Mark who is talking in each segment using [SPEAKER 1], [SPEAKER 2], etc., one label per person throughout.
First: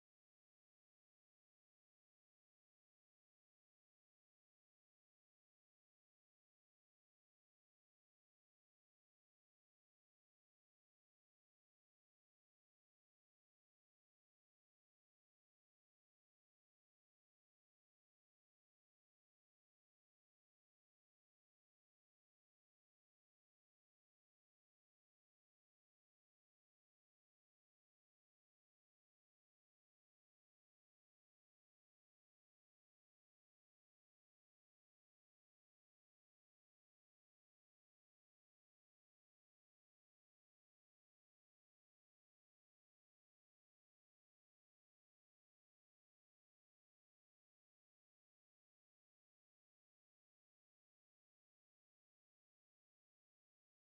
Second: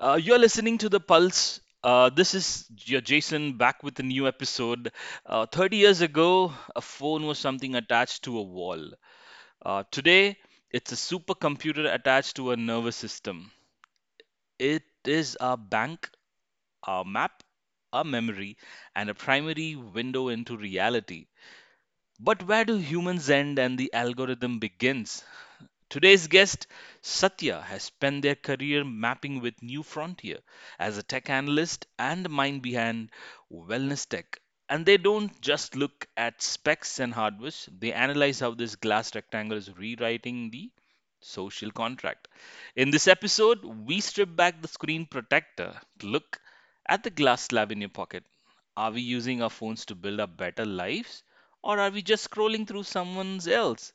[SPEAKER 1] You're listening to The Pulse. This is your Jason back with a new episode. 30 years ago, a phone was something attached to a wall. Today, it's a supercomputer attached to a nervous system. It is our bank, our map, our memory, and a primary window into reality. But where do humans end and the algorithm begins? Today's guest, Satya, has spent their career mapping with New Frontier as a tech analyst and the mind behind wellness tech. And they don't just look at specs and hardware, they analyze how this glass rectangle is rewriting the social contract. In this episode, we strip back the screen protector to look at the glass slab in your pocket. Are we using our phones to build up better lives? Or are we just scrolling through someone else?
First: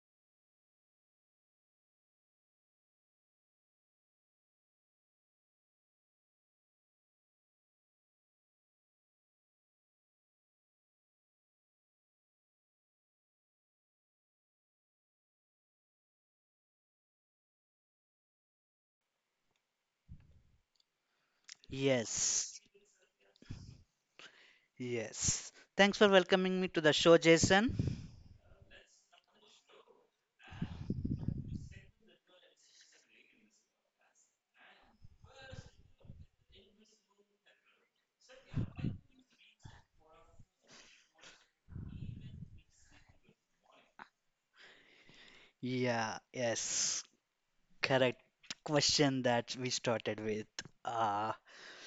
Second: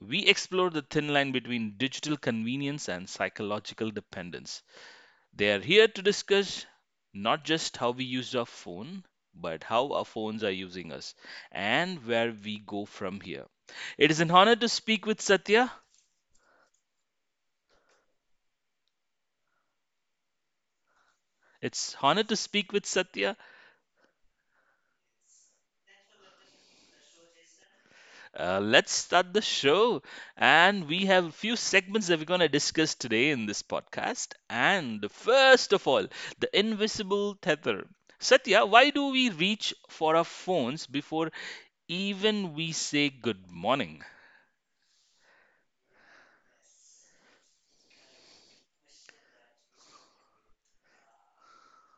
[SPEAKER 1] We explore the thin line between digital convenience and psychological dependence. They are here to discuss not just how we use our phone, but how our phones are using us and where we go from here. It is an honor to speak with Satya. It's honor to
[SPEAKER 2] Yes,
[SPEAKER 1] speak with Satya.
[SPEAKER 2] yes. Thanks for welcoming me to the show, Jason.
[SPEAKER 1] Let's start the show. And we have a few segments that we're going to discuss today in this podcast. And first of all, the invisible tether. Satya, why do we reach for our phones before even we say good morning?
[SPEAKER 2] Yeah, yes, correct question that we started with. Uh,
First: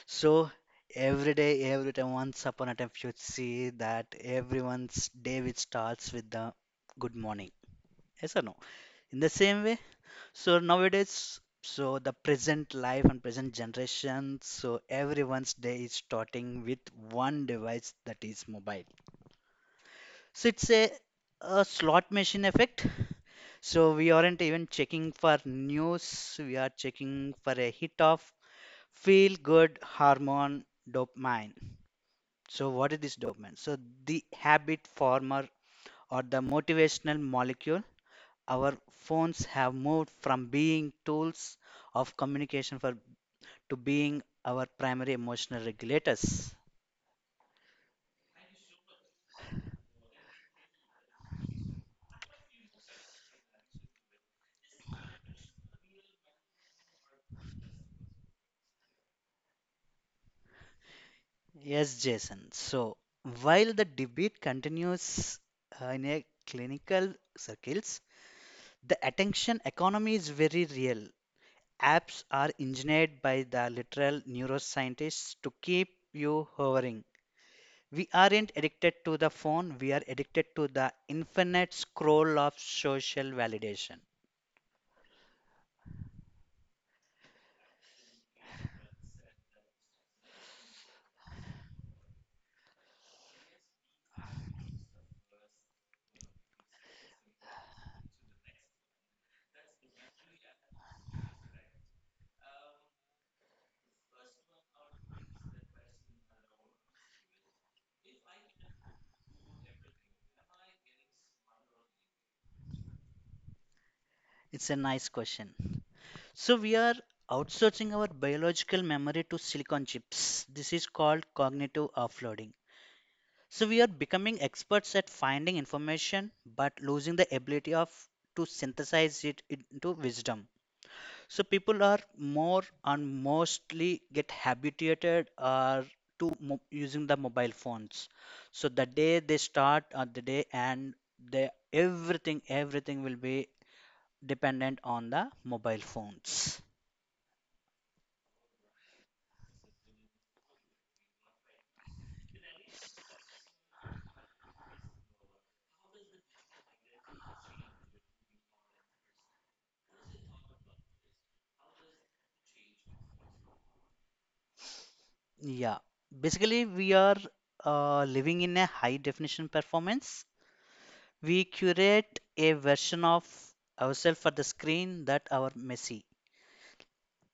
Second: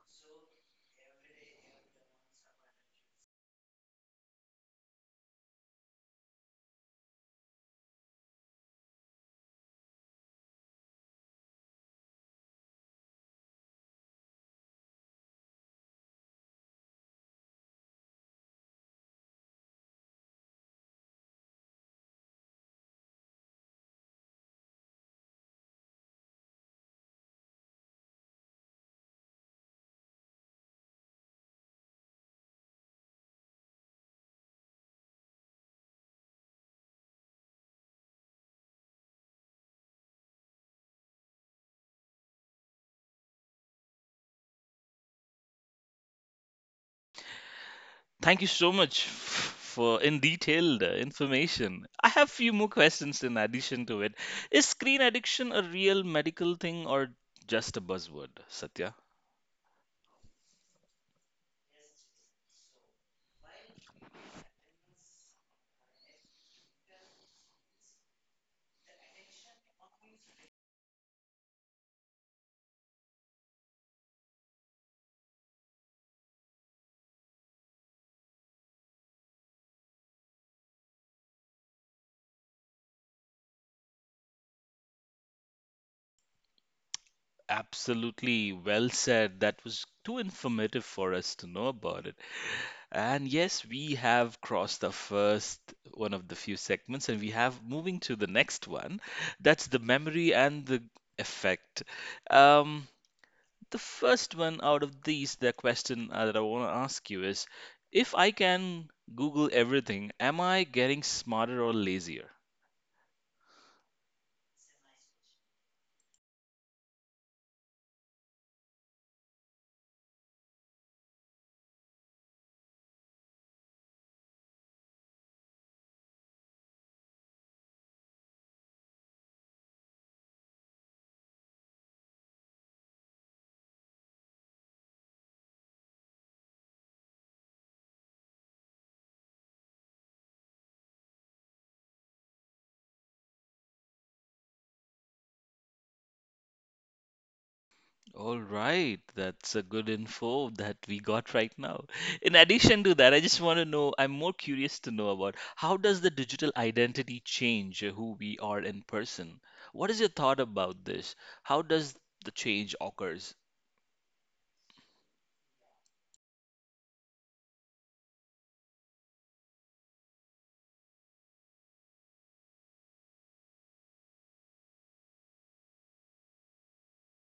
[SPEAKER 2] so every day, every time, once upon a time, you see that everyone's day which starts with the good morning. Yes or no? In the same way, so nowadays, so the present life and present generation, so everyone's day is starting with one device that is mobile. So it's a slot machine effect. So we aren't even checking for news, we are checking for a hit of feel good hormone dopamine. So what is this dopamine? So the habit former or the motivational molecule. Our phones have moved from being tools of communication for to being our primary emotional regulators.
[SPEAKER 1] Thank you so much for in detailed information. I have few more questions in addition to it. Is screen addiction a real medical thing or just a buzzword, Satya?
[SPEAKER 2] Yes, Jason. So while the debate continues in a clinical circles, the attention economy is very real. Apps are engineered by the literal neuroscientists to keep you hovering. We aren't addicted to the phone, we are addicted to the infinite scroll of social validation.
[SPEAKER 1] Absolutely well said. That was too informative for us to know about it. And yes, we have crossed the first one of the few segments, and we have moving to the next one. That's the memory and the effect. Um, the first one out of these, the question that I want to ask you is, if I can Google everything, am I getting smarter or lazier?
[SPEAKER 2] It's a nice question. So we are outsourcing our biological memory to silicon chips. This is called cognitive offloading. So we are becoming experts at finding information but losing the ability of to synthesize it into wisdom. So people are more and mostly get habituated to using the mobile phones. So the day they start or the day and they everything will be dependent on the mobile phones.
[SPEAKER 1] All right, that's a good info that we got right now. In addition to that, I just want to know, I'm more curious to know about how does the digital identity change who we are in person? What is your thought about this? How does the change occurs?
[SPEAKER 2] Yeah, basically we are living in a high definition performance. We curate a version of ourselves for the screen that our messy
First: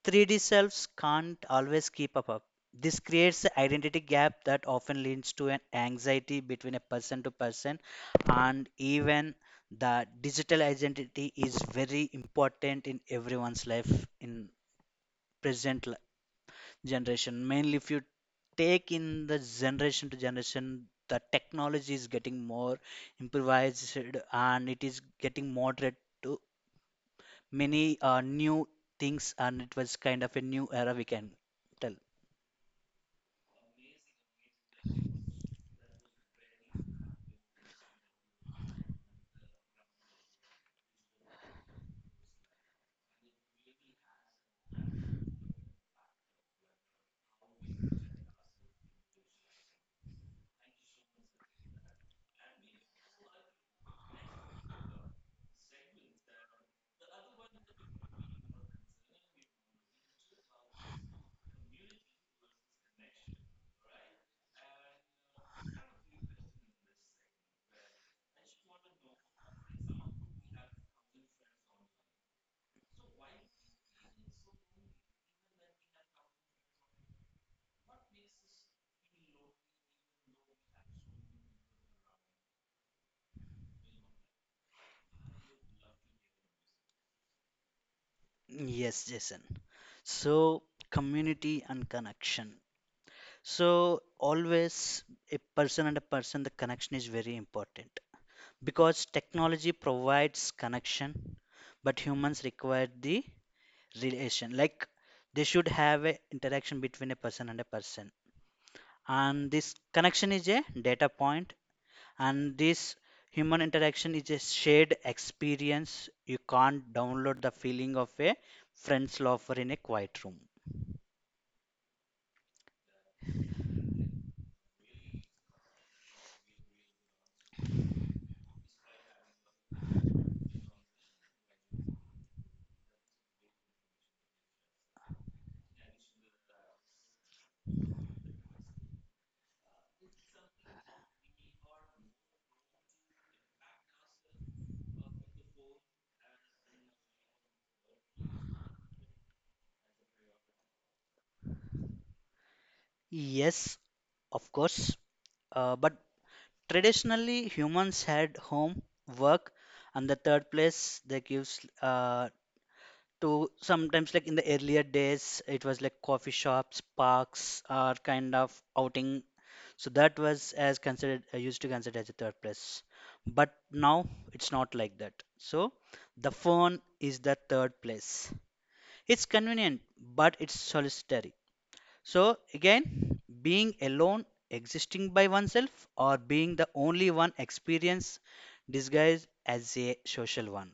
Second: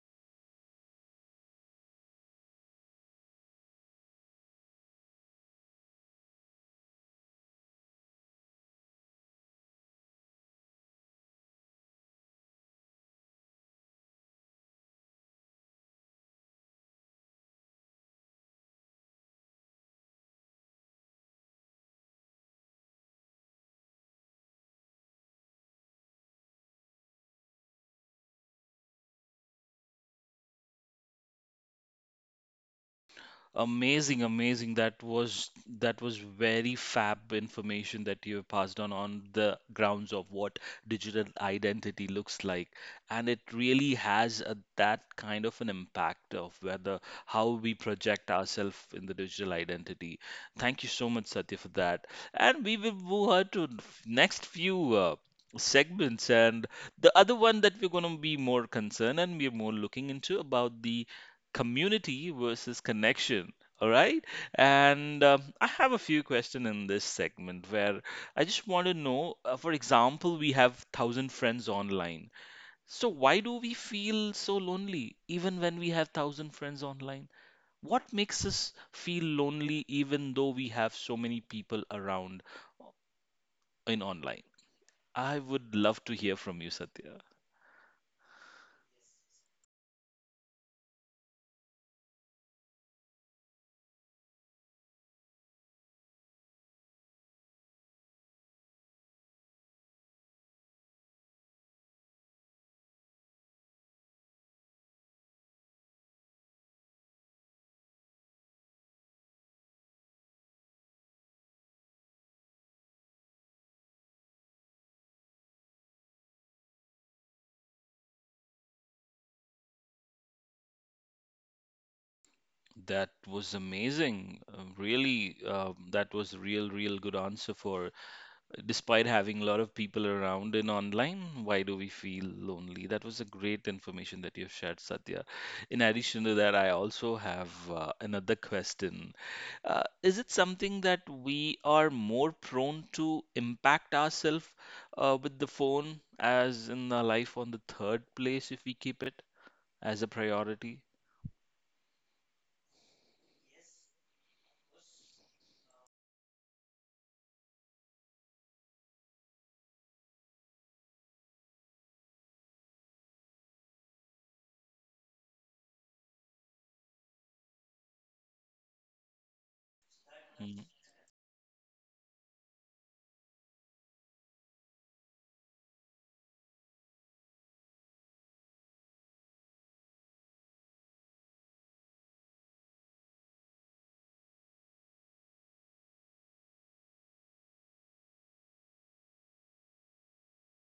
[SPEAKER 2] 3D selves can't always keep up. This creates an identity gap that often leads to an anxiety between a person to person, and even the digital identity is very important in everyone's life in present generation, mainly if you take in the generation to generation the technology is getting more improvised and it is getting moderate to many new things, and it was kind of a new era, we can tell.
[SPEAKER 1] Amazing, amazing. That was very fab information that you have passed on the grounds of what digital identity looks like. And it really has a, that kind of an impact of whether how we project ourselves in the digital identity. Thank you so much, Satya, for that. And we will move on to next few segments and the other one that we're going to be more concerned and we're more looking into about the community versus connection. All right. And I have a few questions in this segment where I just want to know, for example, we have 1,000 friends online. So why do we feel so lonely even when we have 1,000 friends online? What makes us feel lonely even though we have so many people around uh, in online? I would love to hear from you, Satya.
[SPEAKER 2] Yes, Jason. So community and connection, so always a person and a person, the connection is very important because technology provides connection but humans require the relation, like they should have a interaction between a person and a person. And this connection is a data point, and this human interaction is a shared experience. You can't download the feeling of a friend's lover in a quiet room.
[SPEAKER 1] That was amazing. Really, that was real, real good answer for despite having a lot of people around in online, why do we feel lonely? That was a great information that you've shared, Satya. In addition to that, I also have another question. Is it something that we are more prone to impact ourselves with the phone as in our life on the third place if we keep it as a priority?
[SPEAKER 2] Yes, of course. But traditionally humans had home, work, and the third place they gives, uh, to sometimes like in the earlier days it was like coffee shops, parks, or kind of outing. So that was
[SPEAKER 1] Hmm.
[SPEAKER 2] as considered, used to consider as a third place. But now it's not like that, so the phone is the third place. It's convenient, but it's solitary. So again, being alone, existing by oneself, or being the only one experience disguised as a social one.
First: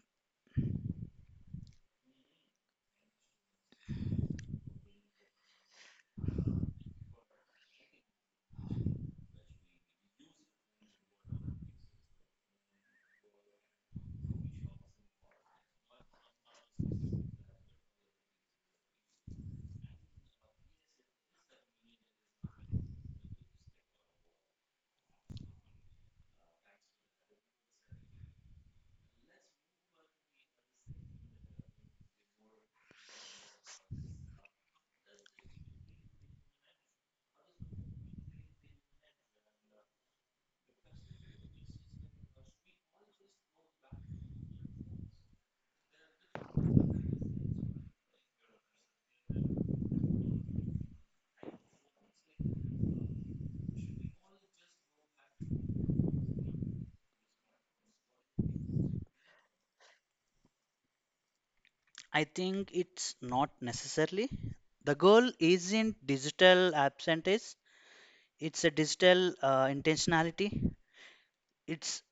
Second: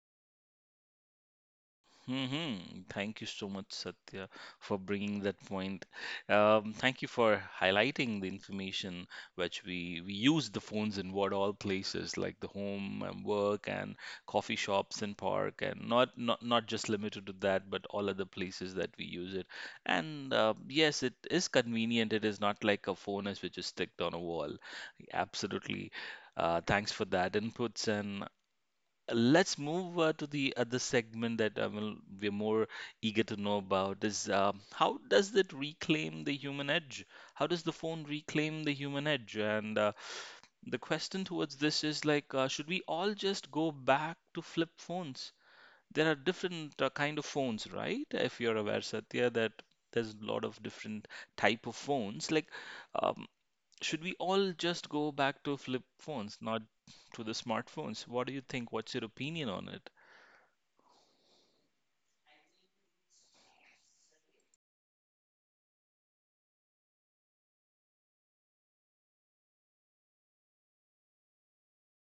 [SPEAKER 1] Mm-hmm. Thank you so much, Satya, for bringing that point. Thank you for highlighting the information which we use the phones in what all places like the home and work and coffee shops and park and not just limited to that, but all other places that we use it. And yes, it is convenient. It is not like a phone is which is sticked on a wall. Absolutely. Thanks for that inputs and let's move to the other segment that will we're more eager to know about is how does it reclaim the human edge? How does the phone reclaim the human edge? And the question towards this is like, should we all just go back to flip phones? There are different kind of phones, right? If you're aware, Satya, that there's a lot of different type of phones. Like, um, should we all just go back to flip phones, not to the smartphones? What do you think? What's your opinion on it?
[SPEAKER 2] I think it's not necessarily. The goal isn't digital absentees, it's a digital intentionality. It's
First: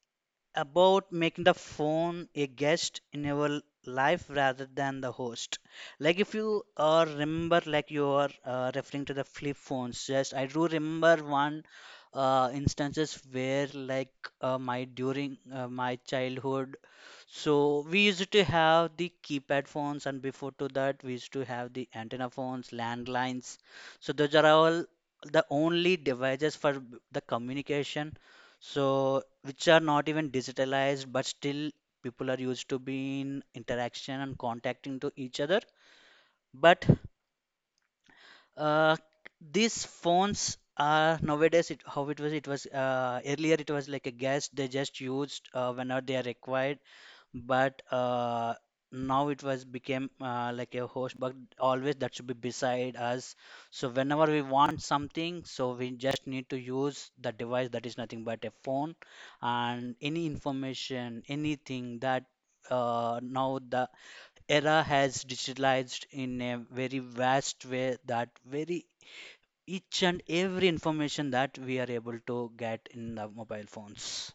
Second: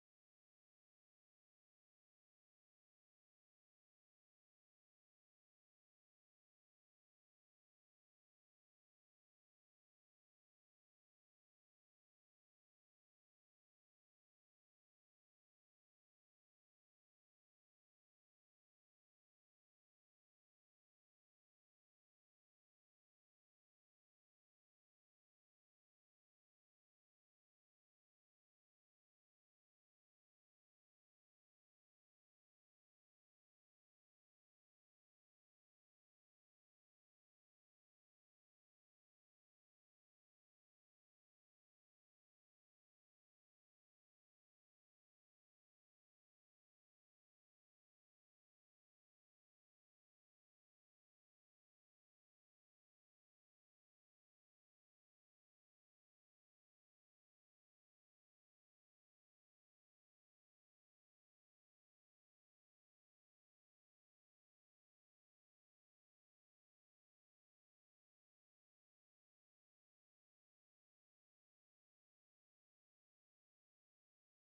[SPEAKER 2] about making the phone a guest in your life rather than the host. Like if you remember, like you are referring to the flip phones. Yes, I do remember one instances where like, my during my childhood, so we used to have the keypad phones, and before to that we used to have the antenna phones, landlines. So those are all the only devices for the communication. So which are not even digitalized, but still people are used to be in interaction and contacting to each other. But uh, these phones are nowadays it, how it was, it was earlier it was like a gas, they just used whenever they are required. But now it was became like a host, but always that should be beside us. So whenever we want something, so we just need to use the device that is nothing but a phone. And any information, anything that, now the era has digitalized in a very vast way, that very each and every information that we are able to get in the mobile phones.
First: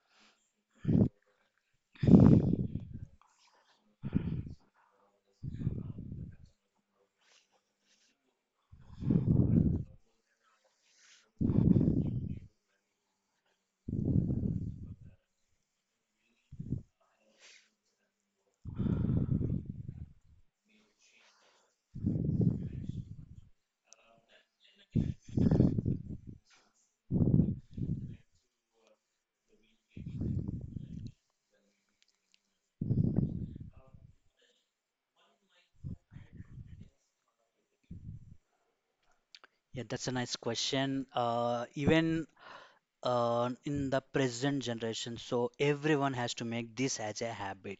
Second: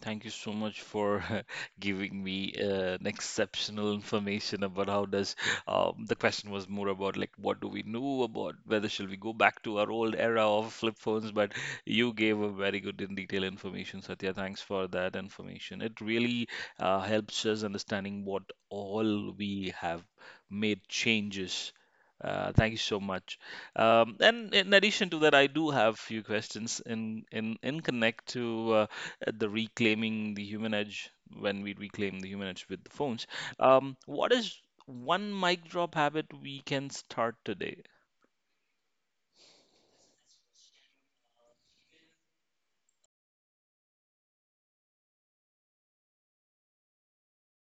[SPEAKER 1] Thank you so much for giving me an exceptional information about how does the question was more about like what do we know about whether shall we go back to our old era of flip phones, but you gave a very good in detail information, Satya. Thanks for that information. It really helps us understanding what all we have made changes. Thank you so much. And in addition to that, I do have few questions in connect to the reclaiming the human edge when we reclaim the human edge with the phones. What is one mic drop habit we can start today?
[SPEAKER 2] Yeah, that's a nice question. Even in the present generation, so everyone has to make this as a habit.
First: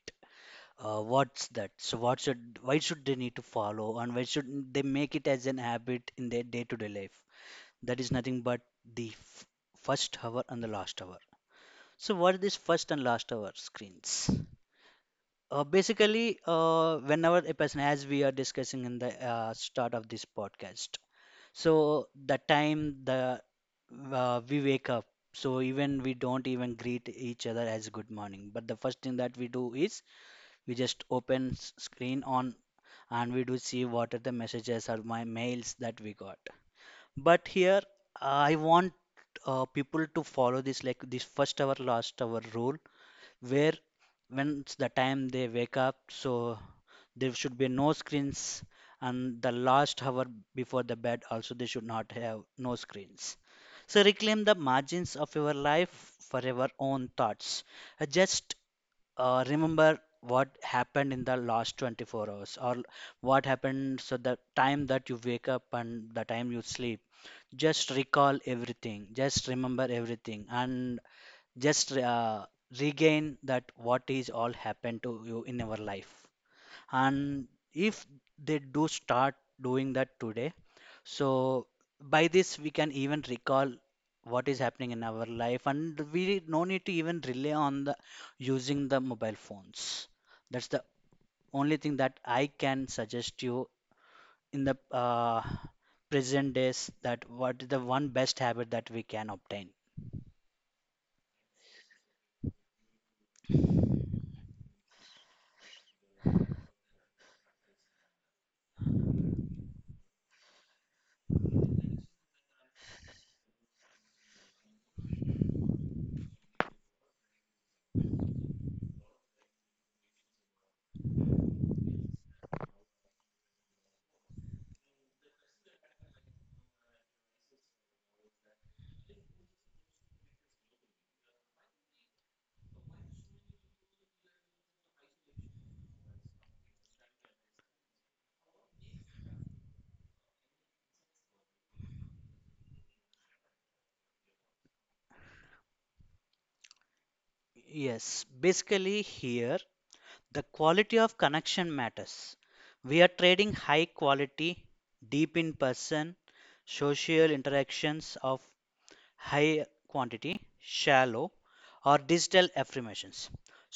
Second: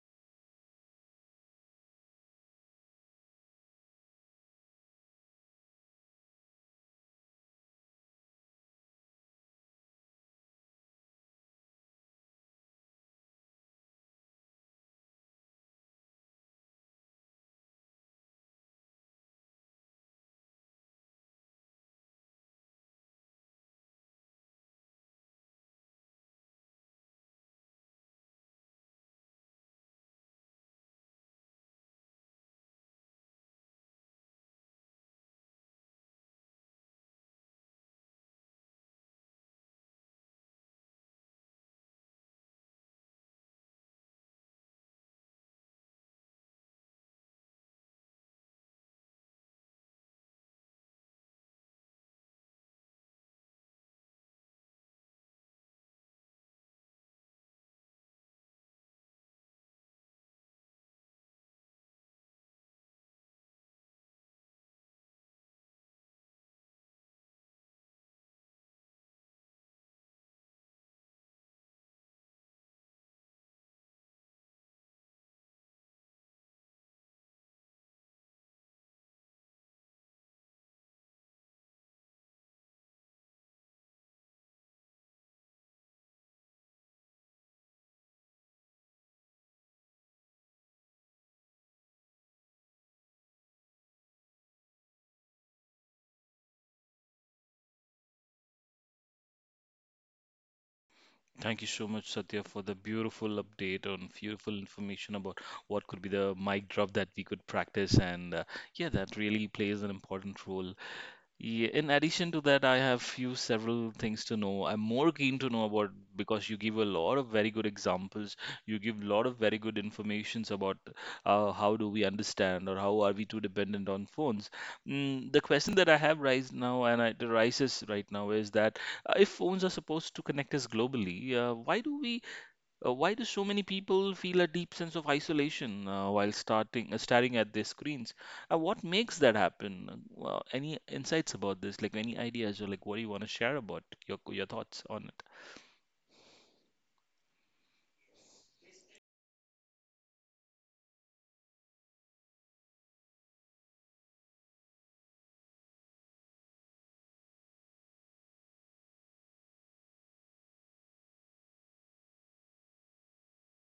[SPEAKER 2] What's that? So what should, why should they need to follow, and why should they make it as an habit in their day-to-day life? That is nothing but the f first hour and the last hour. So what is this first and last hour screens? Basically, whenever a person, as we are discussing in the start of this podcast, so the time the, we wake up, so even we don't even greet each other as good morning. But the first thing that we do is we just open screen on, and we do see what are the messages or my mails that we got. But here I want people to follow this like this first hour last hour rule, where when's the time they wake up, so there should be no screens, and the last hour before the bed also they should not have no screens. So reclaim the margins of your life for your own thoughts. Just remember what happened in the last 24 hours or what happened, so the time that you wake up and the time you sleep, just recall everything, just remember everything, and just regain that what is all happened to you in your life. And if they do start doing that today, so by this we can even recall what is happening in our life, and we no need to even rely on the using the mobile phones. That's the only thing that I can suggest you in the present days, that what is the one best habit that we can obtain.
[SPEAKER 1] Thank you so much, Satya, for the beautiful update on beautiful information about what could be the mic drop that we could practice. And yeah, that really plays an important role. Yeah, in addition to that, I have few several things to know. I'm more keen to know about because you give a lot of very good examples. You give a lot of very good informations about how do we understand or how are we too dependent on phones. The question that I have right now that right now is that if phones are supposed to connect us globally, why do so many people feel a deep sense of isolation while starting staring at their screens? What makes that happen? Any insights about this? Like any ideas or like what do you want to share about your thoughts on it?
[SPEAKER 2] Yes, basically here the quality of connection matters. We are trading high quality, deep in person, social interactions of high quantity, shallow, or digital affirmations.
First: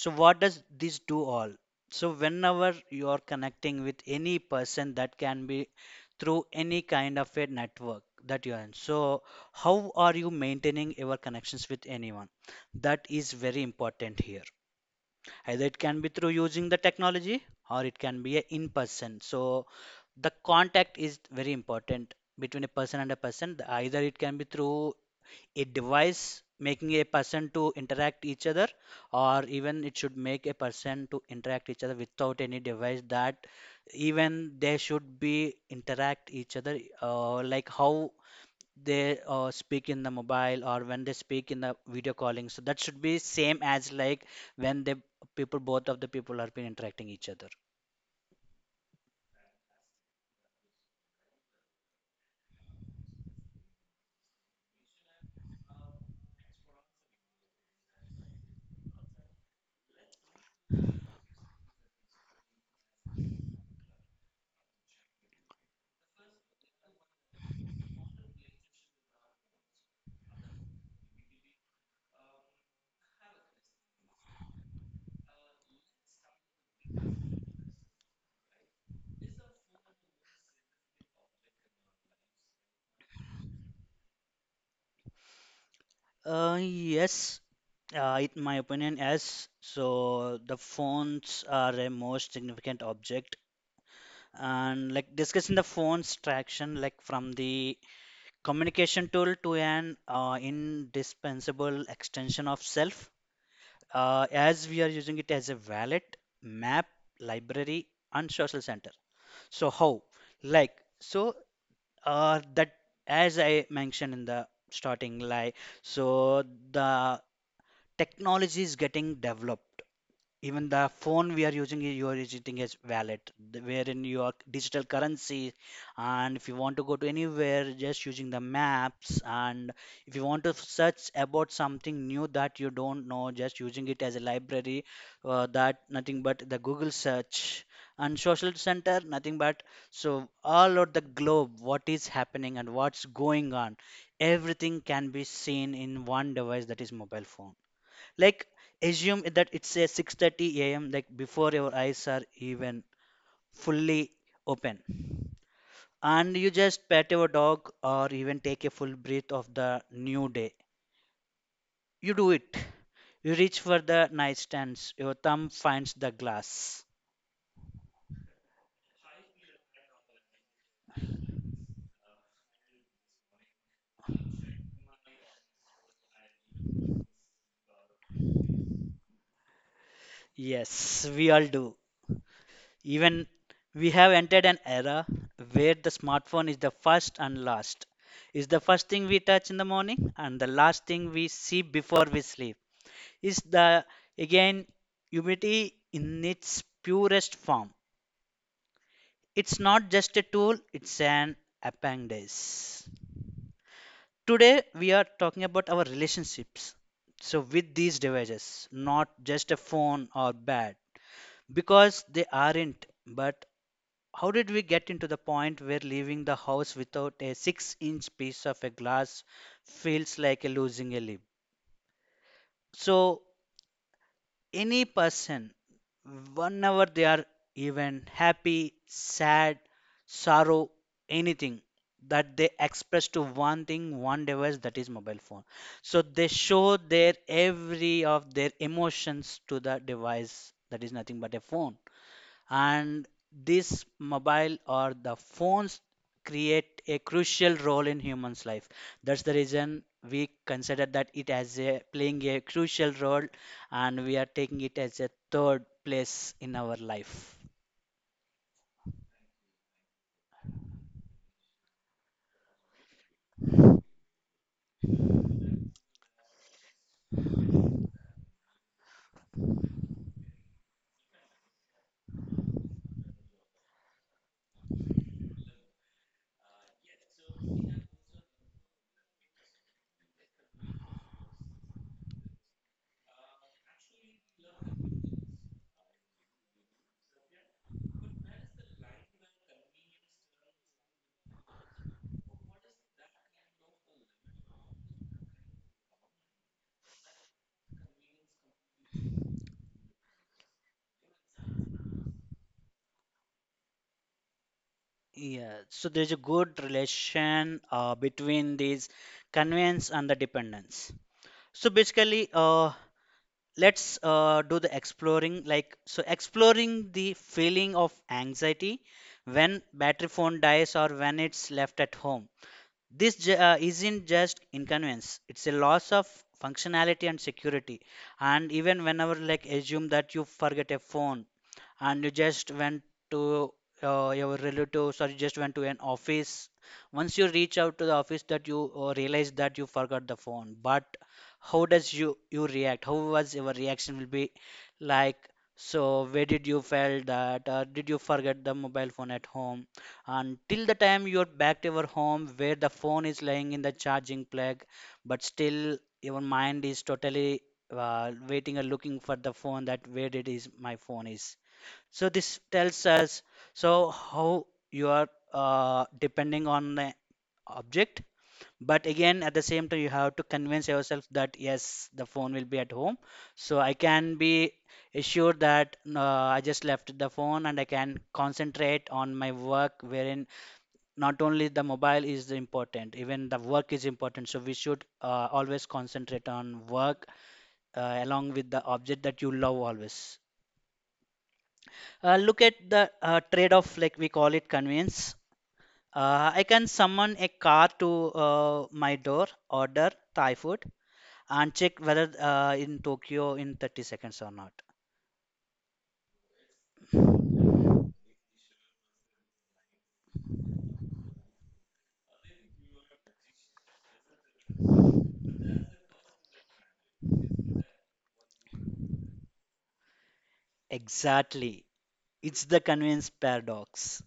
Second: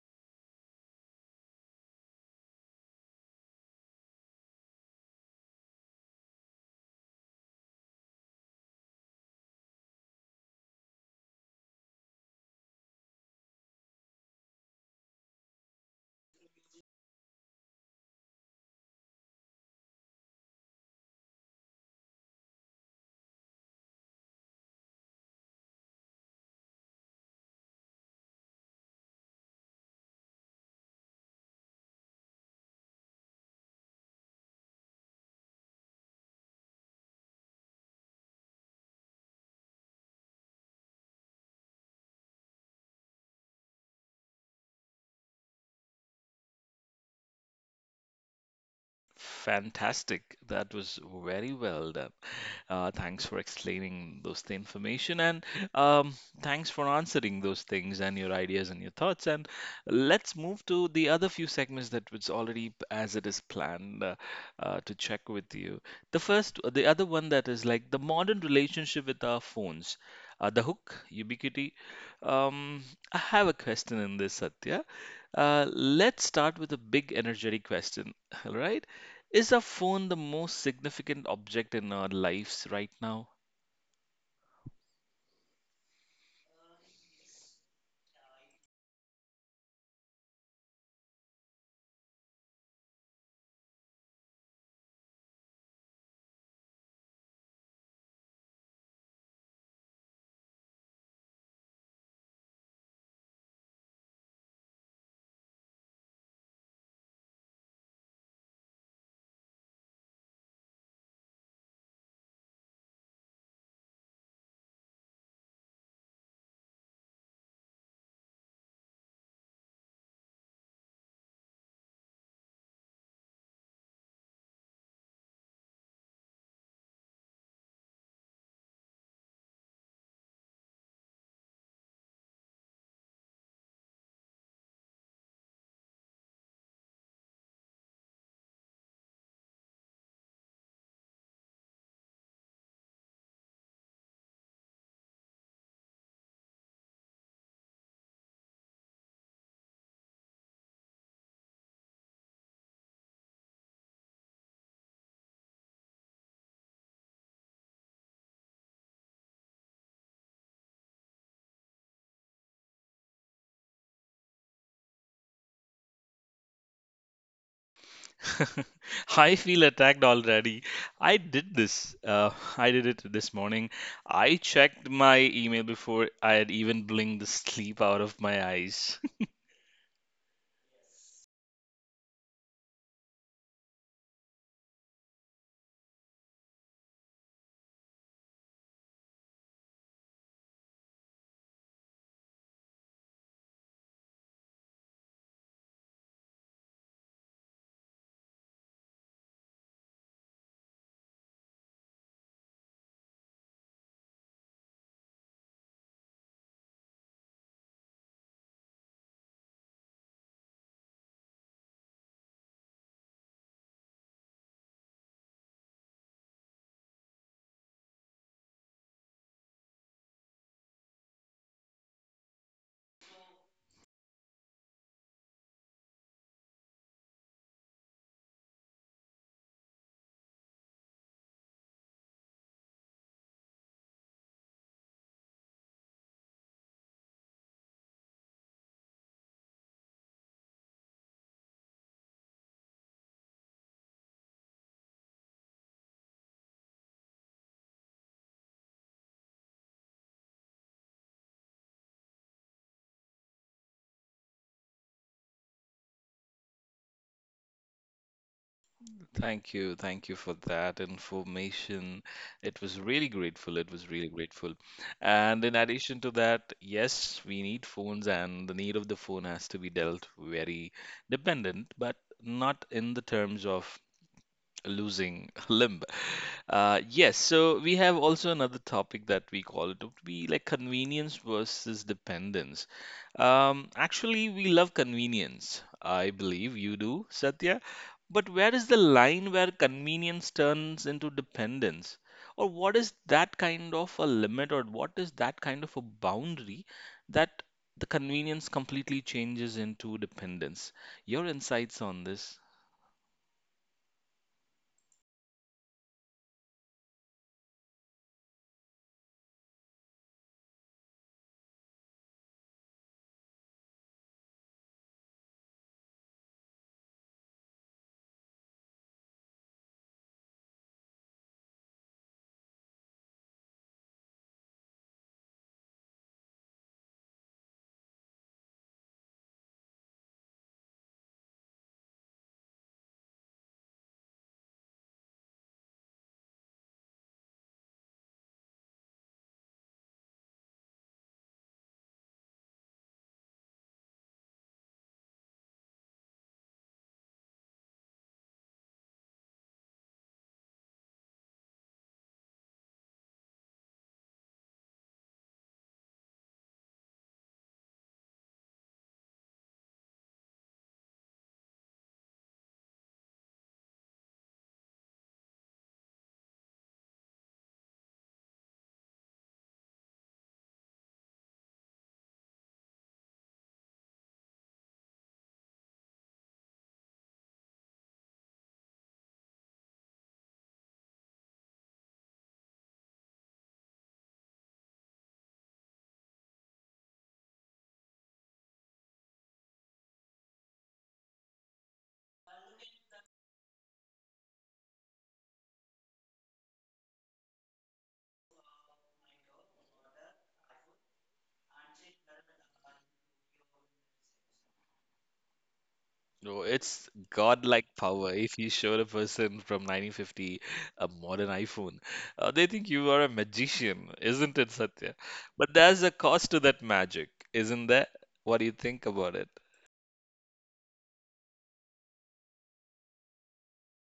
[SPEAKER 2] So, what does this do all? So, whenever you are connecting with any person, that can be through any kind of a network that you are in. So, how are you maintaining your connections with anyone? That is very important here. Either it can be through using the technology, or it can be a in person. So the contact is very important between a person and a person. Either it can be through a device making a person to interact each other, or even it should make a person to interact each other without any device. That even they should be interact each other, like how they speak in the mobile or when they speak in the video calling, so that should be same as like when the people, both of the people are been interacting each other.
[SPEAKER 1] Fantastic. That was very well done. Thanks for explaining those the information and um, thanks for answering those things and your ideas and your thoughts. And let's move to the other few segments that was already as it is planned to check with you. The other one that is like the modern relationship with our phones. The hook, ubiquity. Um, I have a question in this, Satya. Let's start with a big energetic question, all right? Is a phone the most significant object in our lives right now?
[SPEAKER 2] Yes, in my opinion, yes, so the phones are a most significant object. And like discussing the phone's traction, like from the communication tool to an indispensable extension of self, as we are using it as a wallet, map, library, and social center. So how? Like so that, as I mentioned in the starting, like so the technology is getting developed. Even the phone we are using, you are using as wallet, wherein your digital currency. And if you want to go to anywhere, just using the maps. And if you want to search about something new that you don't know, just using it as a library, that nothing but the Google search. And social center, nothing but, so all over the globe what is happening and what's going on, everything can be seen in one device that is mobile phone. Like assume that it's a 6:30 a.m., like before your eyes are even fully open, and you just pet your dog or even take a full breath of the new day, you do it, you reach for the nightstands, your thumb finds the glass.
[SPEAKER 1] I feel attacked already. I did this. I did it this morning. I checked my email before I had even blinked the sleep out of my eyes.
[SPEAKER 2] Yes, we all do. Even we have entered an era where the smartphone is the first and last, is the first thing we touch in the morning and the last thing we see before we sleep, is the, again, humidity in its purest form. It's not just a tool, it's an appendage. Today we are talking about our relationships. So with these devices, not just a phone or bed, because they aren't. But how did we get into the point where leaving the house without a six-inch piece of a glass feels like a losing a limb? So any person, whenever they are even happy, sad, sorrow, anything that they express to one thing, one device that is mobile phone. So they show their every of their emotions to the device that is nothing but a phone, and this mobile or the phones create a crucial role in humans life. That's the reason we consider that it as a playing a crucial role, and we are taking it as a third place in our life.
[SPEAKER 1] Thank you. Thank you for that information. It was really grateful. It was really grateful. And in addition to that, yes, we need phones, and the need of the phone has to be dealt very dependent, but not in the terms of losing limb. Yes, so we have also another topic that we call it to be like convenience versus dependence. Actually, we love convenience. I believe you do, Satya. But where is the line where convenience turns into dependence? Or what is that kind of a limit, or what is that kind of a boundary that the convenience completely changes into dependence? Your insights on this?
[SPEAKER 2] Yeah, so there's a good relation between these convenience and the dependence. So basically, let's do the exploring, like, so exploring the feeling of anxiety when battery phone dies or when it's left at home. This isn't just inconvenience, it's a loss of functionality and security. And even whenever, like, assume that you forget a phone and you just went to your relatives, or you just went to an office. Once you reach out to the office, that you realize that you forgot the phone. But how does you react? How was your reaction will be like? So where did you felt that? Or did you forget the mobile phone at home? Until the time you're back to your home, where the phone is lying in the charging plug, but still your mind is totally waiting and looking for the phone, that where it is my phone is. So this tells us so how you are depending on the object. But again, at the same time, you have to convince yourself that yes, the phone will be at home, so I can be assured that I just left the phone and I can concentrate on my work, wherein not only the mobile is important, even the work is important, so we should always concentrate on work along with the object that you love. Always look at the trade off, like, we call it convenience. I can summon a car to my door, order thai food, and check whether in tokyo in 30 seconds or not.
[SPEAKER 1] No, it's godlike power. If you showed a person from 1950 a modern iPhone, they think you are a magician, isn't it, Satya? But there's a cost to that magic, isn't there? What do you think about it?
[SPEAKER 2] Exactly. It's the convenience paradox.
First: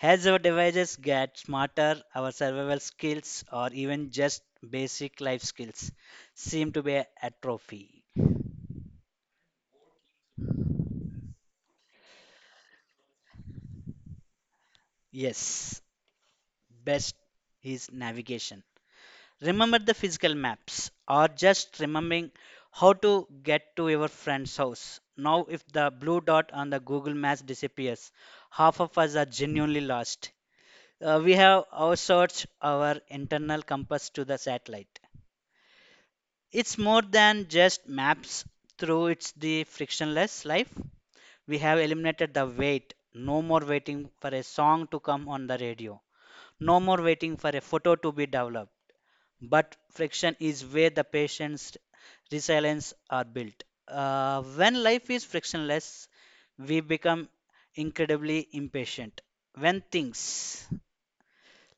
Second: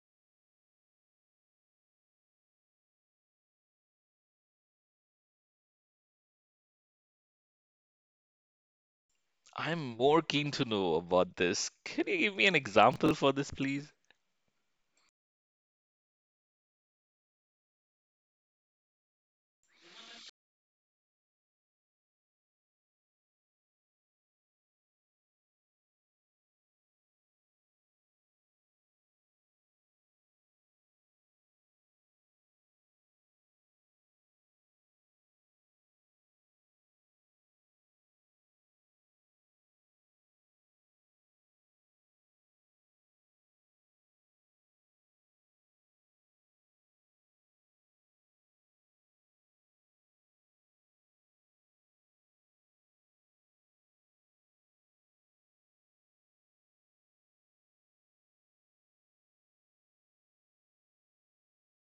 [SPEAKER 2] As our devices get smarter, our survival skills or even just basic life skills seem to be atrophy.
[SPEAKER 1] I'm more keen to know about this. Can you give me an example for this, please?
[SPEAKER 2] Yes, best is navigation. Remember the physical maps or just remembering how to get to your friend's house. Now, if the blue dot on the Google Maps disappears, half of us are genuinely lost. We have outsourced our internal compass to the satellite. It's more than just maps, through it's the frictionless life. We have eliminated the wait. No more waiting for a song to come on the radio. No more waiting for a photo to be developed. But friction is where the patient's resilience are built. When life is frictionless, we become incredibly impatient. When things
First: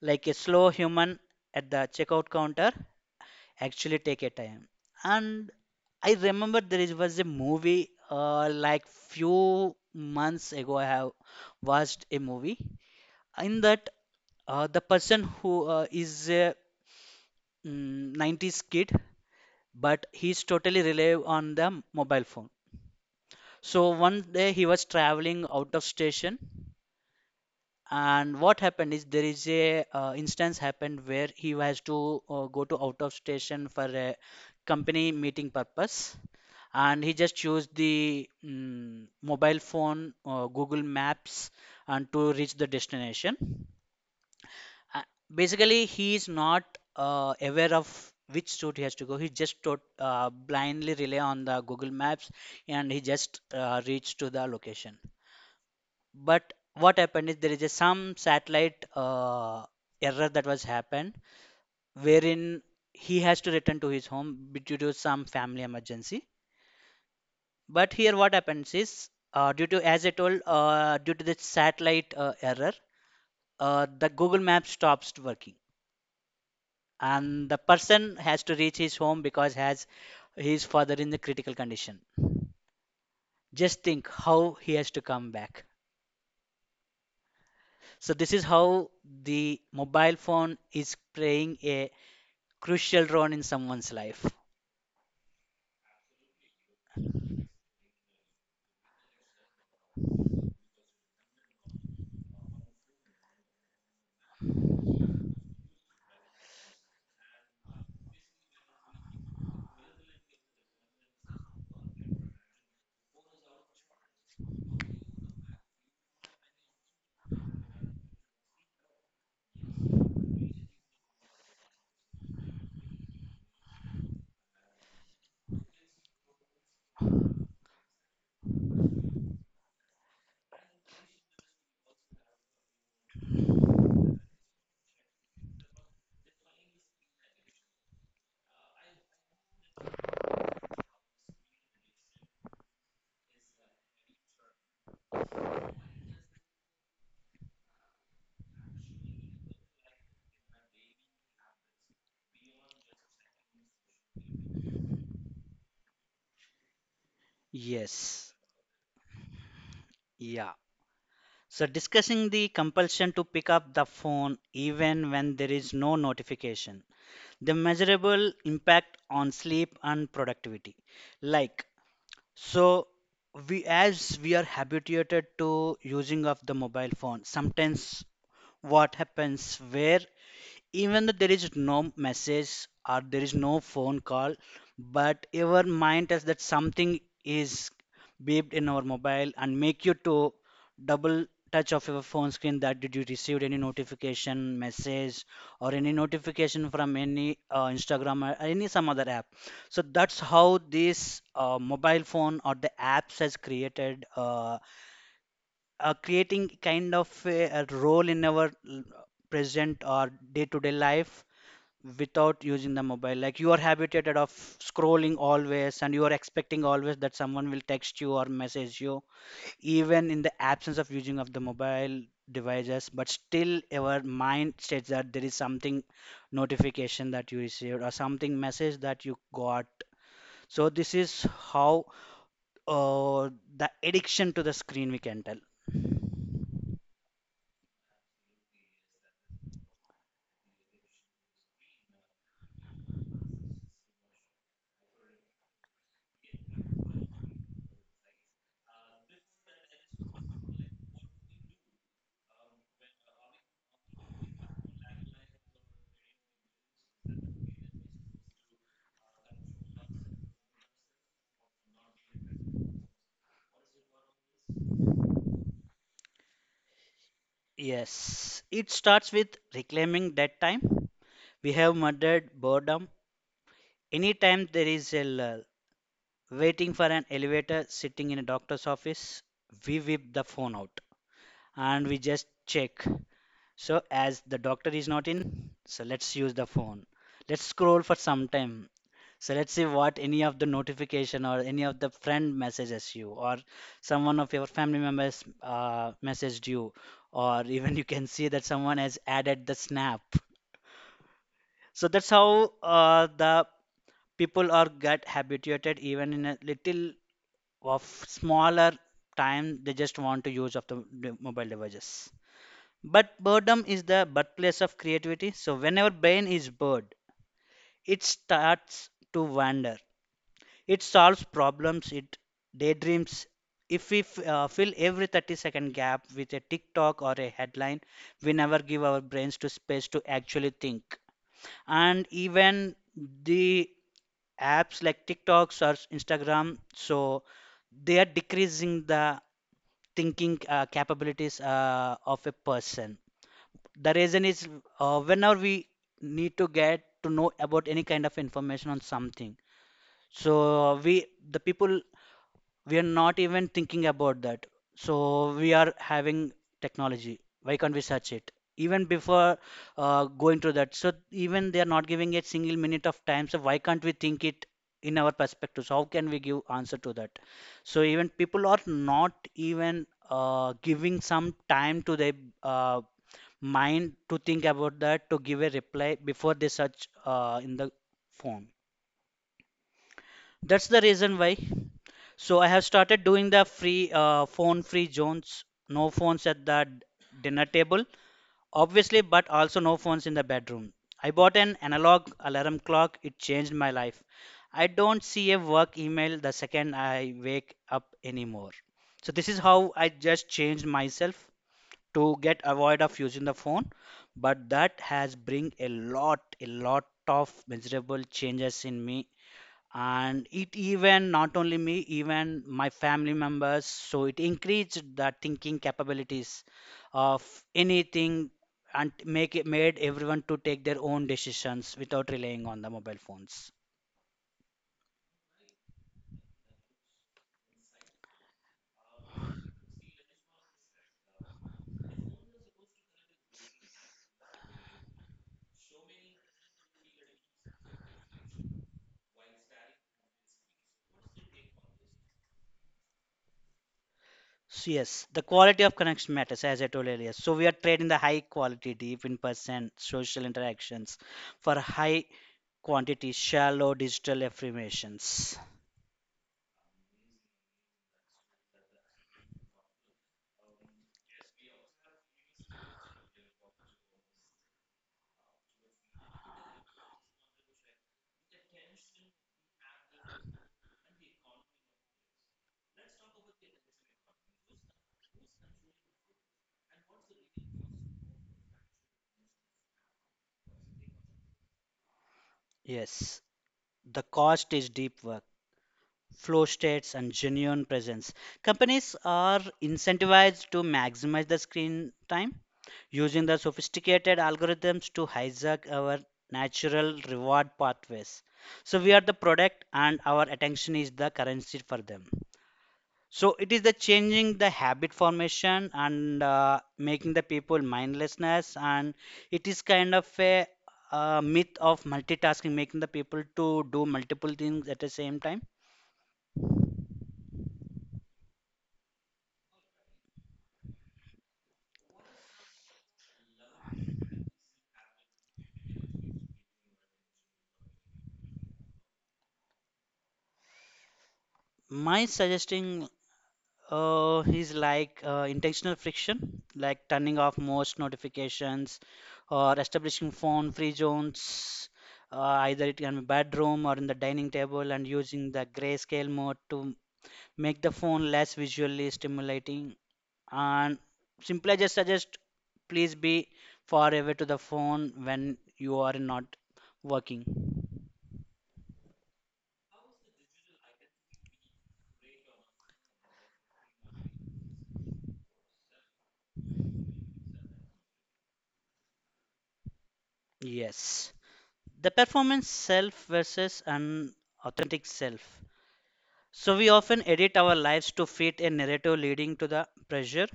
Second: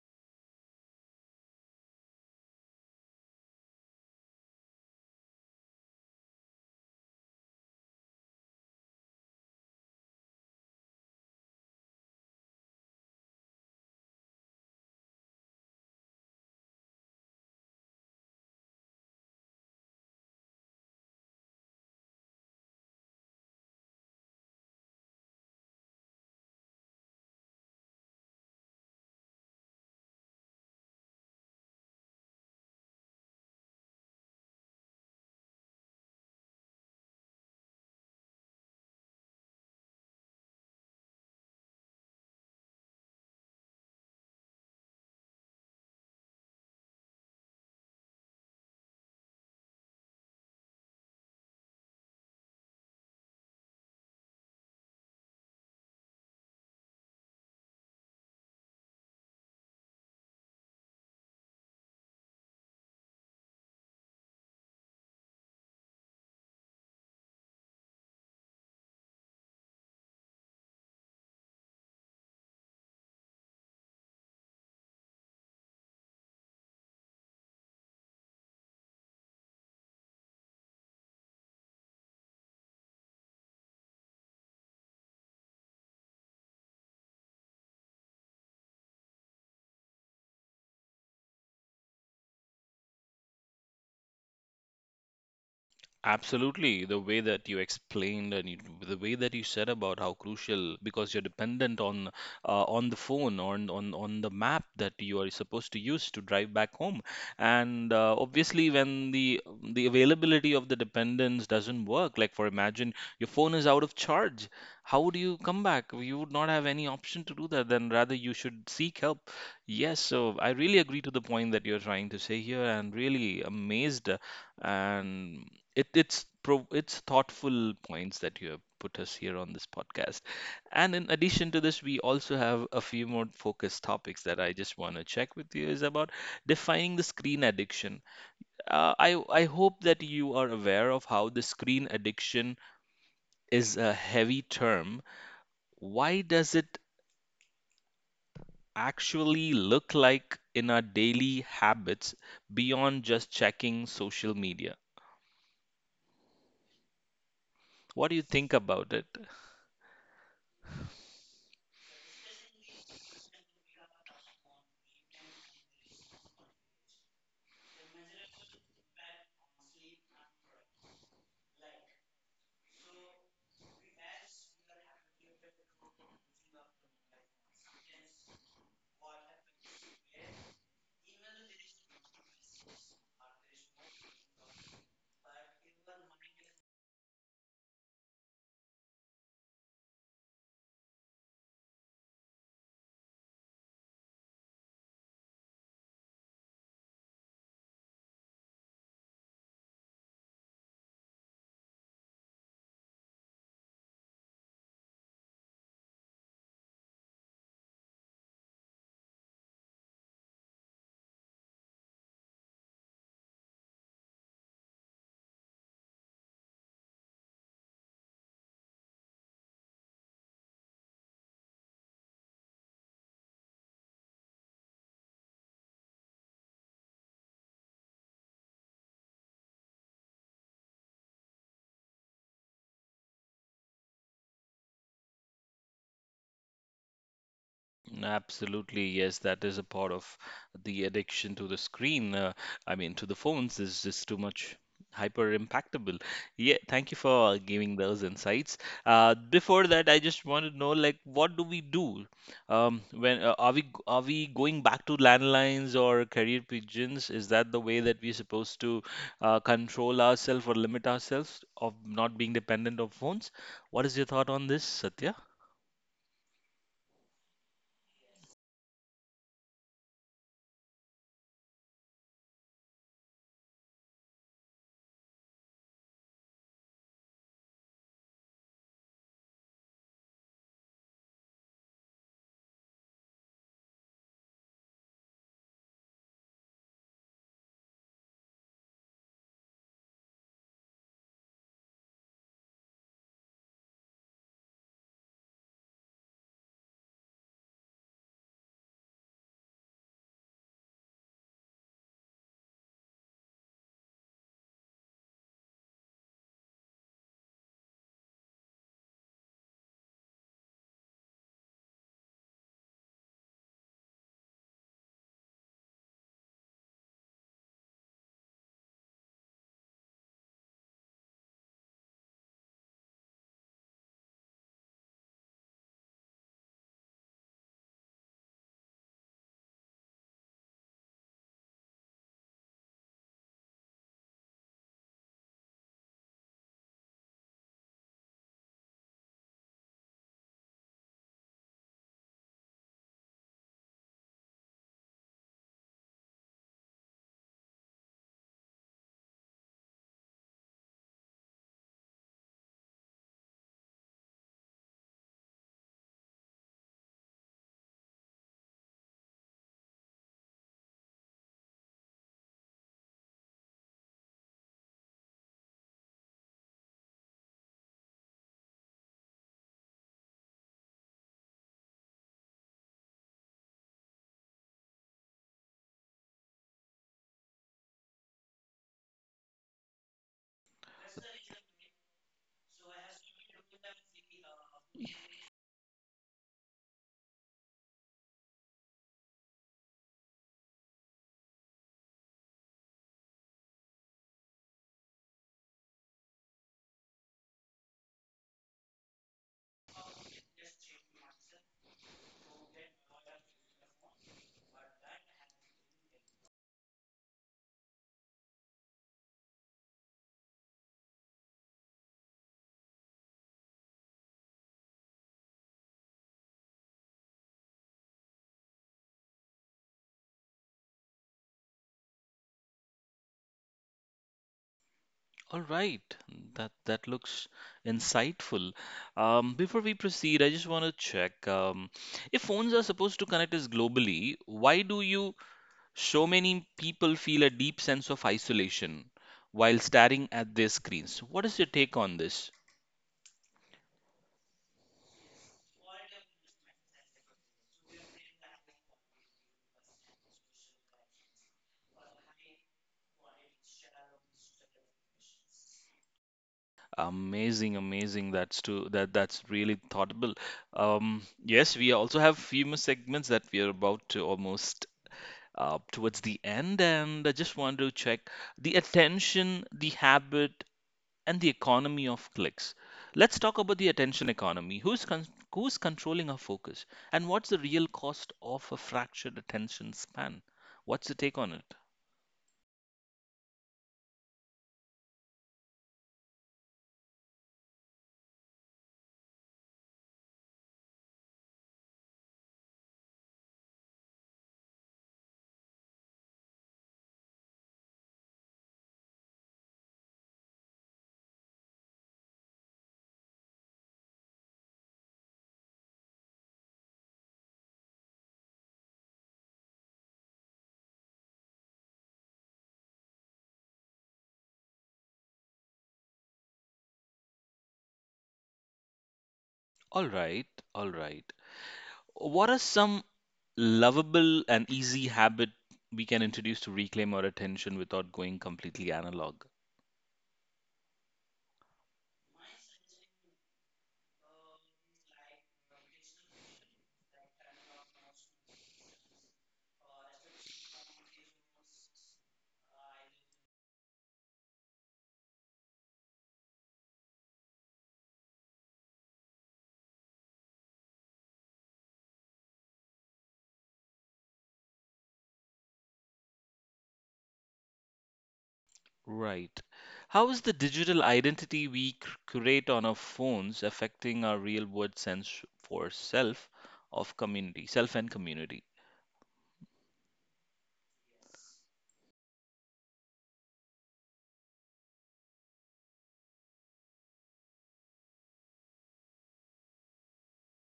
[SPEAKER 2] like a slow human at the checkout counter actually take a time, and I remember there was a movie like few months ago I have watched a movie. In that the person who is a 90s kid but he's totally rely on the mobile phone. So one day he was traveling out of station, and what happened is there is a instance happened where he has to go to out of station for a company meeting purpose, and he just used the mobile phone google maps and to reach the destination. uh, Basically he is not aware of which route he has to go, he just blindly rely on the google maps, and he just reached to the location. But what happened is there is a some satellite error that was happened, wherein he has to return to his home due to some family emergency. But here what happens is due to as I told, due to the satellite error, the Google Map stops working and the person has to reach his home because has his father in the critical condition. Just think how he has to come back. So this is how the mobile phone is playing a crucial role in someone's life.
[SPEAKER 1] Absolutely. The way that you explained and you, the way that you said about how crucial, because you're dependent on the phone, on the map that you are supposed to use to drive back home. And obviously, when the availability of the dependence doesn't work, like for imagine your phone is out of charge, how do you come back? You would not have any option to do that. Then rather you should seek help. Yes. So I really agree to the point that you're trying to say here, and really amazed and it it's pro it's thoughtful points that you have put us here on this podcast. And in addition to this, we also have a few more focused topics that I just want to check with you is about defining the screen addiction. I hope that you are aware of how the screen addiction is a heavy term. Why does it actually look like in our daily habits beyond just checking social media? What do you
[SPEAKER 2] Yes,
[SPEAKER 1] think about it?
[SPEAKER 2] yeah. So, discussing the compulsion to pick up the phone even when there is no notification, the measurable impact on sleep and productivity. Like, so we as we are habituated to using of the mobile phone, sometimes what happens where even though there is no message or there is no phone call, but your mind tells that something is beeped in our mobile and make you to double touch of your phone screen, that did you received any notification message or any notification from any instagram or any some other app. So that's how this mobile phone or the apps has created creating kind of a role in our present or day-to-day life. Without using the mobile, like you are habituated of scrolling always, and you are expecting always that someone will text you or message you, even in the absence of using of the mobile devices, but still our mind states that there is something notification that you received or something message that you got. So this is how uh, the addiction to the screen we can tell.
[SPEAKER 1] Absolutely, yes, that is a part of the addiction to the screen. I mean, to the phones is just too much hyper impactable. Yeah, thank you for giving those insights. Before that, I just want to know, like, what do we do? When are we going back to landlines or carrier pigeons? Is that the way that we're supposed to control ourselves or limit ourselves of not being dependent of phones? What is your thought on this, Satya?
[SPEAKER 2] Yes, it starts with reclaiming that time. We have murdered boredom. Anytime there is a lull, waiting for an elevator, sitting in a doctor's office, we whip the phone out and we just check. So, as the doctor is not in, so let's use the phone. Let's scroll for some time. So let's see what any of the notification or any of the friend messages you, or someone of your family members messaged you, or even you can see that someone has added the snap. So that's how the people are get habituated, even in a little of smaller time they just want to use of the mobile devices. But boredom is the birthplace of creativity, so whenever brain is bored, it starts to wander, it solves problems, it daydreams. If we fill every 30-second gap with a tiktok or a headline, we never give our brains to space to actually think. And even the apps like tiktoks or instagram, so they are decreasing the thinking capabilities of a person. The reason is whenever we need to get to know about any kind of information on something. So we the people, we are not even thinking about that. So we are having technology, why can't we search it, even before going to that? So even they are not giving a single minute of time, so why can't we think it in our perspective, so how can we give answer to that? So even people are not even giving some time to their uh, mind to think about that, to give a reply before they search in the phone. That's the reason why. So I have started doing the free phone free zones, no phones at the dinner table, obviously, but also no phones in the bedroom. I bought an analog alarm clock, it changed my life. I don't see a work email the second I wake up anymore. So this is how I just changed myself to get avoid of using the phone, but that has bring a lot of miserable changes in me, and it even not only me, even my family members. So it increased the thinking capabilities of anything, and make it made everyone to take their own decisions without relying on the mobile phones.
[SPEAKER 1] All right, that looks insightful. Before we proceed, I just want to check if phones are supposed to connect us globally, why do you so many people feel a deep sense of isolation while staring at their screens? What is your take on this?
[SPEAKER 2] So yes, the quality of connection matters, as I told earlier. So we are trading the high quality deep in person social interactions for high quantity shallow digital affirmations.
[SPEAKER 1] Amazing, amazing. That's too that that's really thoughtful. Yes, we also have few more segments that we are about to almost towards the end, and I just want to check the attention, the habit, and the economy of clicks. Let's talk about the attention economy. Who's controlling our focus, and what's the real cost of a fractured attention span? What's the take on it?
[SPEAKER 2] Yes, the cost is deep work, flow states, and genuine presence. Companies are incentivized to maximize the screen time using the sophisticated algorithms to hijack our natural reward pathways. So we are the product and our attention is the currency for them. So it is the changing the habit formation, and making the people mindlessness, and it is kind of a myth of multitasking, making the people to do multiple things at the same time.
[SPEAKER 1] All right, all right. What are some lovable and easy habit we can introduce to reclaim our attention without going completely analog.
[SPEAKER 2] My suggesting is like intentional friction, like turning off most notifications or establishing phone free zones. Uh, Either it can be bedroom or in the dining table, and using the grayscale mode to make the phone less visually stimulating. And simply just suggest, please be far away to the phone when you are not working.
[SPEAKER 1] Right. How is the digital identity we create on our phones affecting our real world sense for self of community, self and community?
[SPEAKER 2] Yes. The performance self versus an authentic self. So we often edit our lives to fit a narrative, leading to the pressure,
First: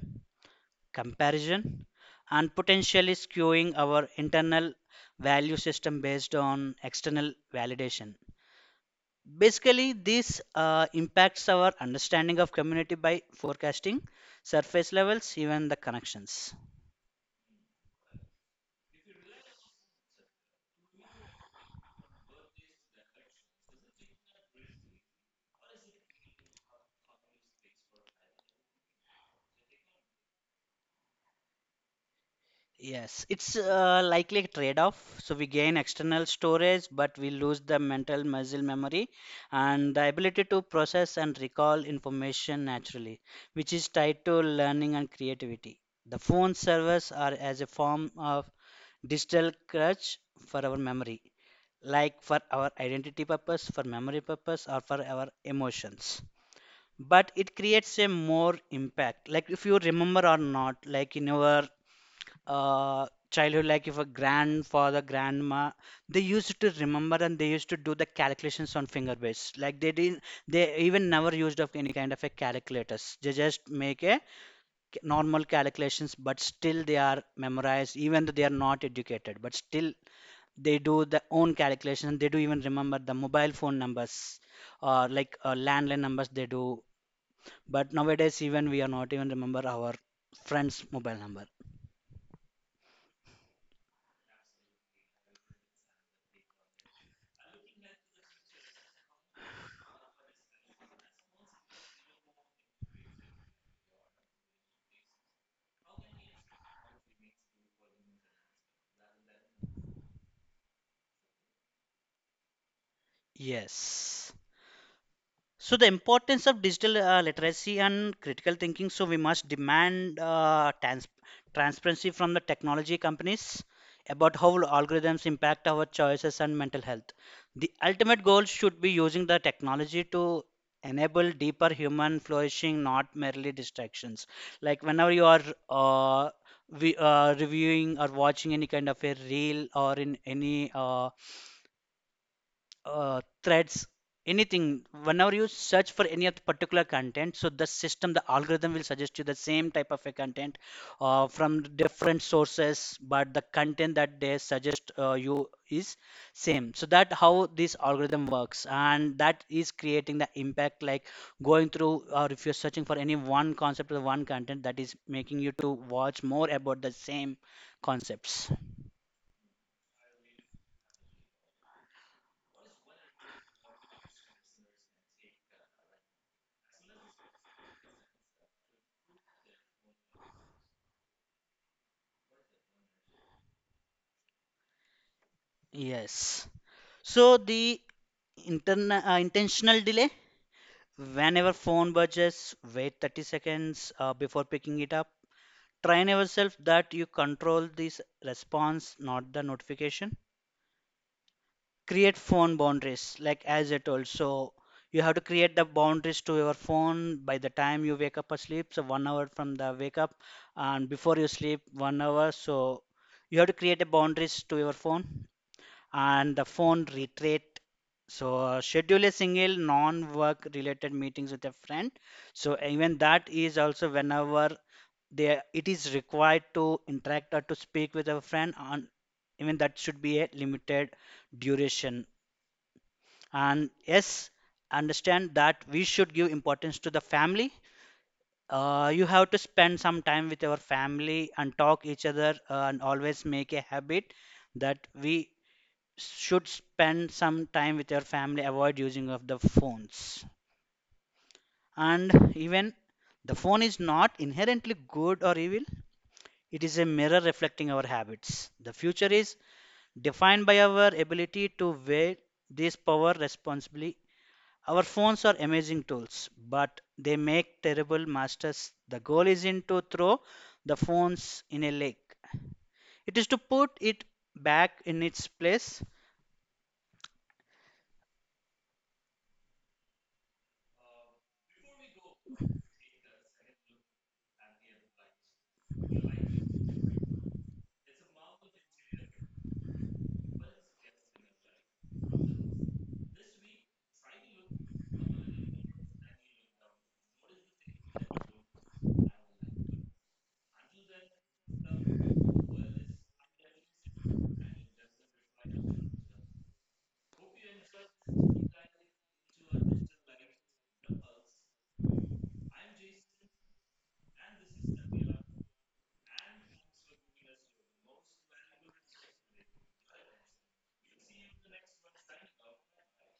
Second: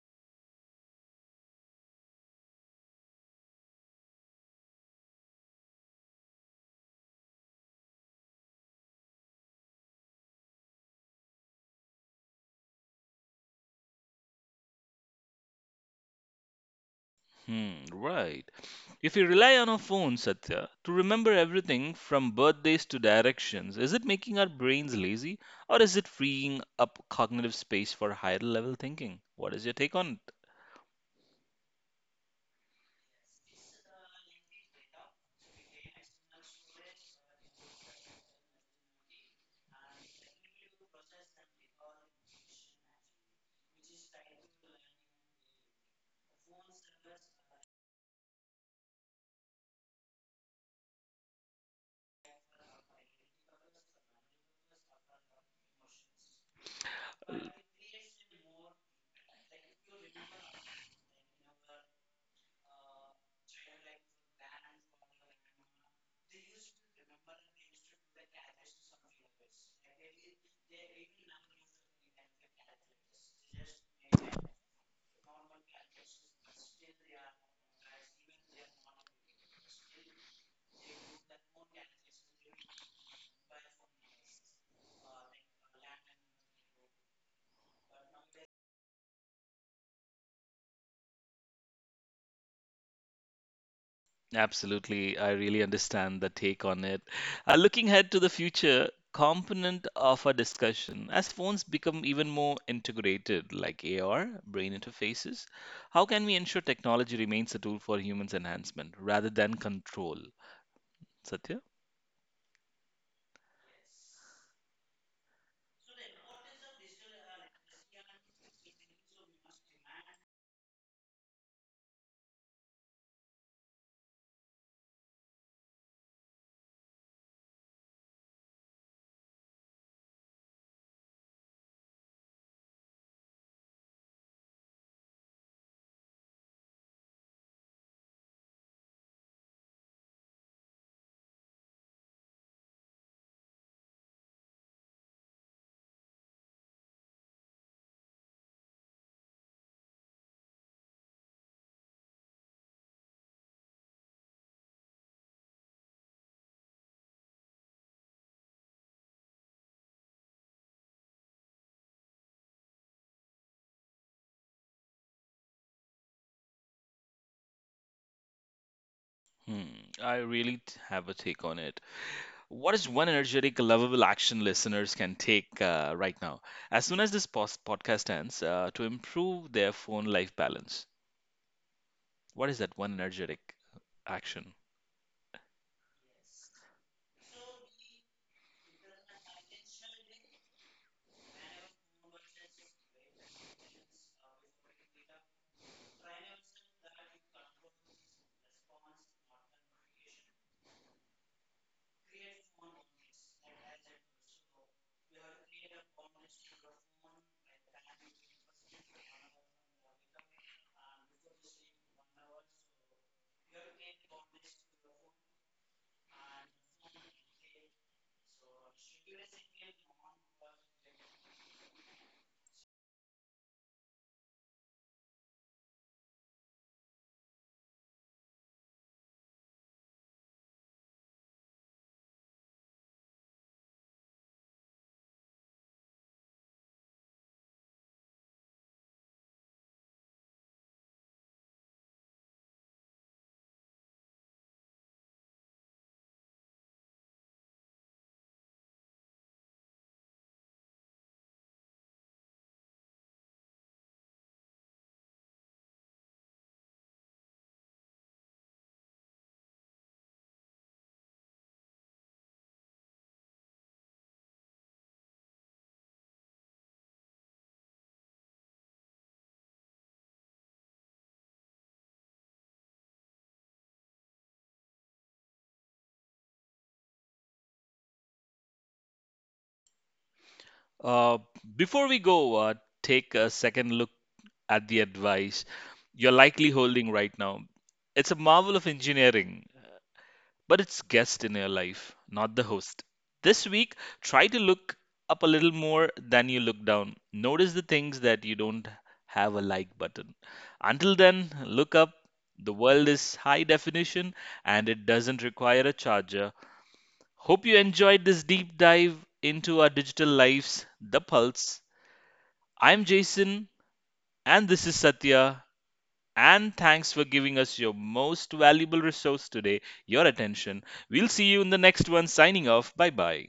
[SPEAKER 2] comparison, and potentially skewing our internal value system based on external validation. Basically, this impacts our understanding of community by forecasting surface levels, even the connections.
[SPEAKER 1] Hmm, right. If we rely on our phones, Satya, to remember everything from birthdays to directions, is it making our brains lazy or is it freeing up cognitive space for higher level thinking? What is your take on it?
[SPEAKER 2] Yes, it's likely a trade-off. So we gain external storage, but we lose the mental muscle memory and the ability to process and recall information naturally, which is tied to learning and creativity. The phone servers are as a form of digital crutch for our memory, like for our identity purpose, for memory purpose, or for our emotions. But it creates a more impact. Like if you remember or not, like in your childhood, like if a grandfather grandma, they used to remember and they used to do the calculations on finger based, like they didn't, they even never used of any kind of a calculators, they just make a normal calculations, but still they are memorized even though they are not educated, but still they do their own calculations. They do even remember the mobile phone numbers or like landline numbers they do, but nowadays even we are not even remember our friends mobile number.
[SPEAKER 1] Absolutely. I really understand the take on it. Looking ahead to the future component of our discussion, as phones become even more integrated, like AR, brain interfaces, how can we ensure technology remains a tool for humans' enhancement rather than control? Satya?
[SPEAKER 2] Yes. So the importance of digital literacy and critical thinking. So we must demand transparency from the technology companies about how algorithms impact our choices and mental health. The ultimate goal should be using the technology to enable deeper human flourishing, not merely distractions. Like whenever you are uh, reviewing or watching any kind of a reel or in any threads, anything. Whenever you search for any of the particular content, so the system, the algorithm will suggest you the same type of a content from different sources, but the content that they suggest you is same. So that how this algorithm works, and that is creating the impact, like going through, or if you're searching for any one concept or one content, that is making you to watch more about the same concepts.
[SPEAKER 1] Hmm, I really have a take on it. What is one energetic, lovable action listeners can take right now, as soon as this podcast ends, to improve their phone life balance? What is that one energetic action?
[SPEAKER 2] Yes, so the intentional delay. Whenever phone buzzes, wait 30 seconds before picking it up. Train yourself that you control this response, not the notification. Create phone boundaries, like as I told. So you have to create the boundaries to your phone by the time you wake up or sleep. So one hour from the wake up, and before you sleep, one hour. So you have to create the boundaries to your phone and the phone retreat. So schedule a single non-work related meetings with a friend. So even that is also, whenever they it is required to interact or to speak with a friend on, even that should be a limited duration. And yes, understand that we should give importance to the family. You have to spend some time with your family and talk each other, and always make a habit that we should spend some time with your family, avoid using of the phones. And even the phone is not inherently good or evil, it is a mirror reflecting our habits. The future is defined by our ability to weigh this power responsibly. Our phones are amazing tools, but they make terrible masters. The goal isn't to throw the phones in a lake, it is to put it back in its place.
[SPEAKER 1] Uh, Before we go, take a second look at the advice you're likely holding right now. It's a marvel of engineering, but it's guest in your life, not the host. This week, try to look up a little more than you look down. Notice the things that you don't have a like button. Until then, look up. The world is high definition and it doesn't require a charger. Hope you enjoyed this deep dive into our digital lives, The Pulse. I'm Jason, and this is Satya. And thanks for giving us your most valuable resource today, your attention. We'll see you in the next one. Signing off. Bye bye.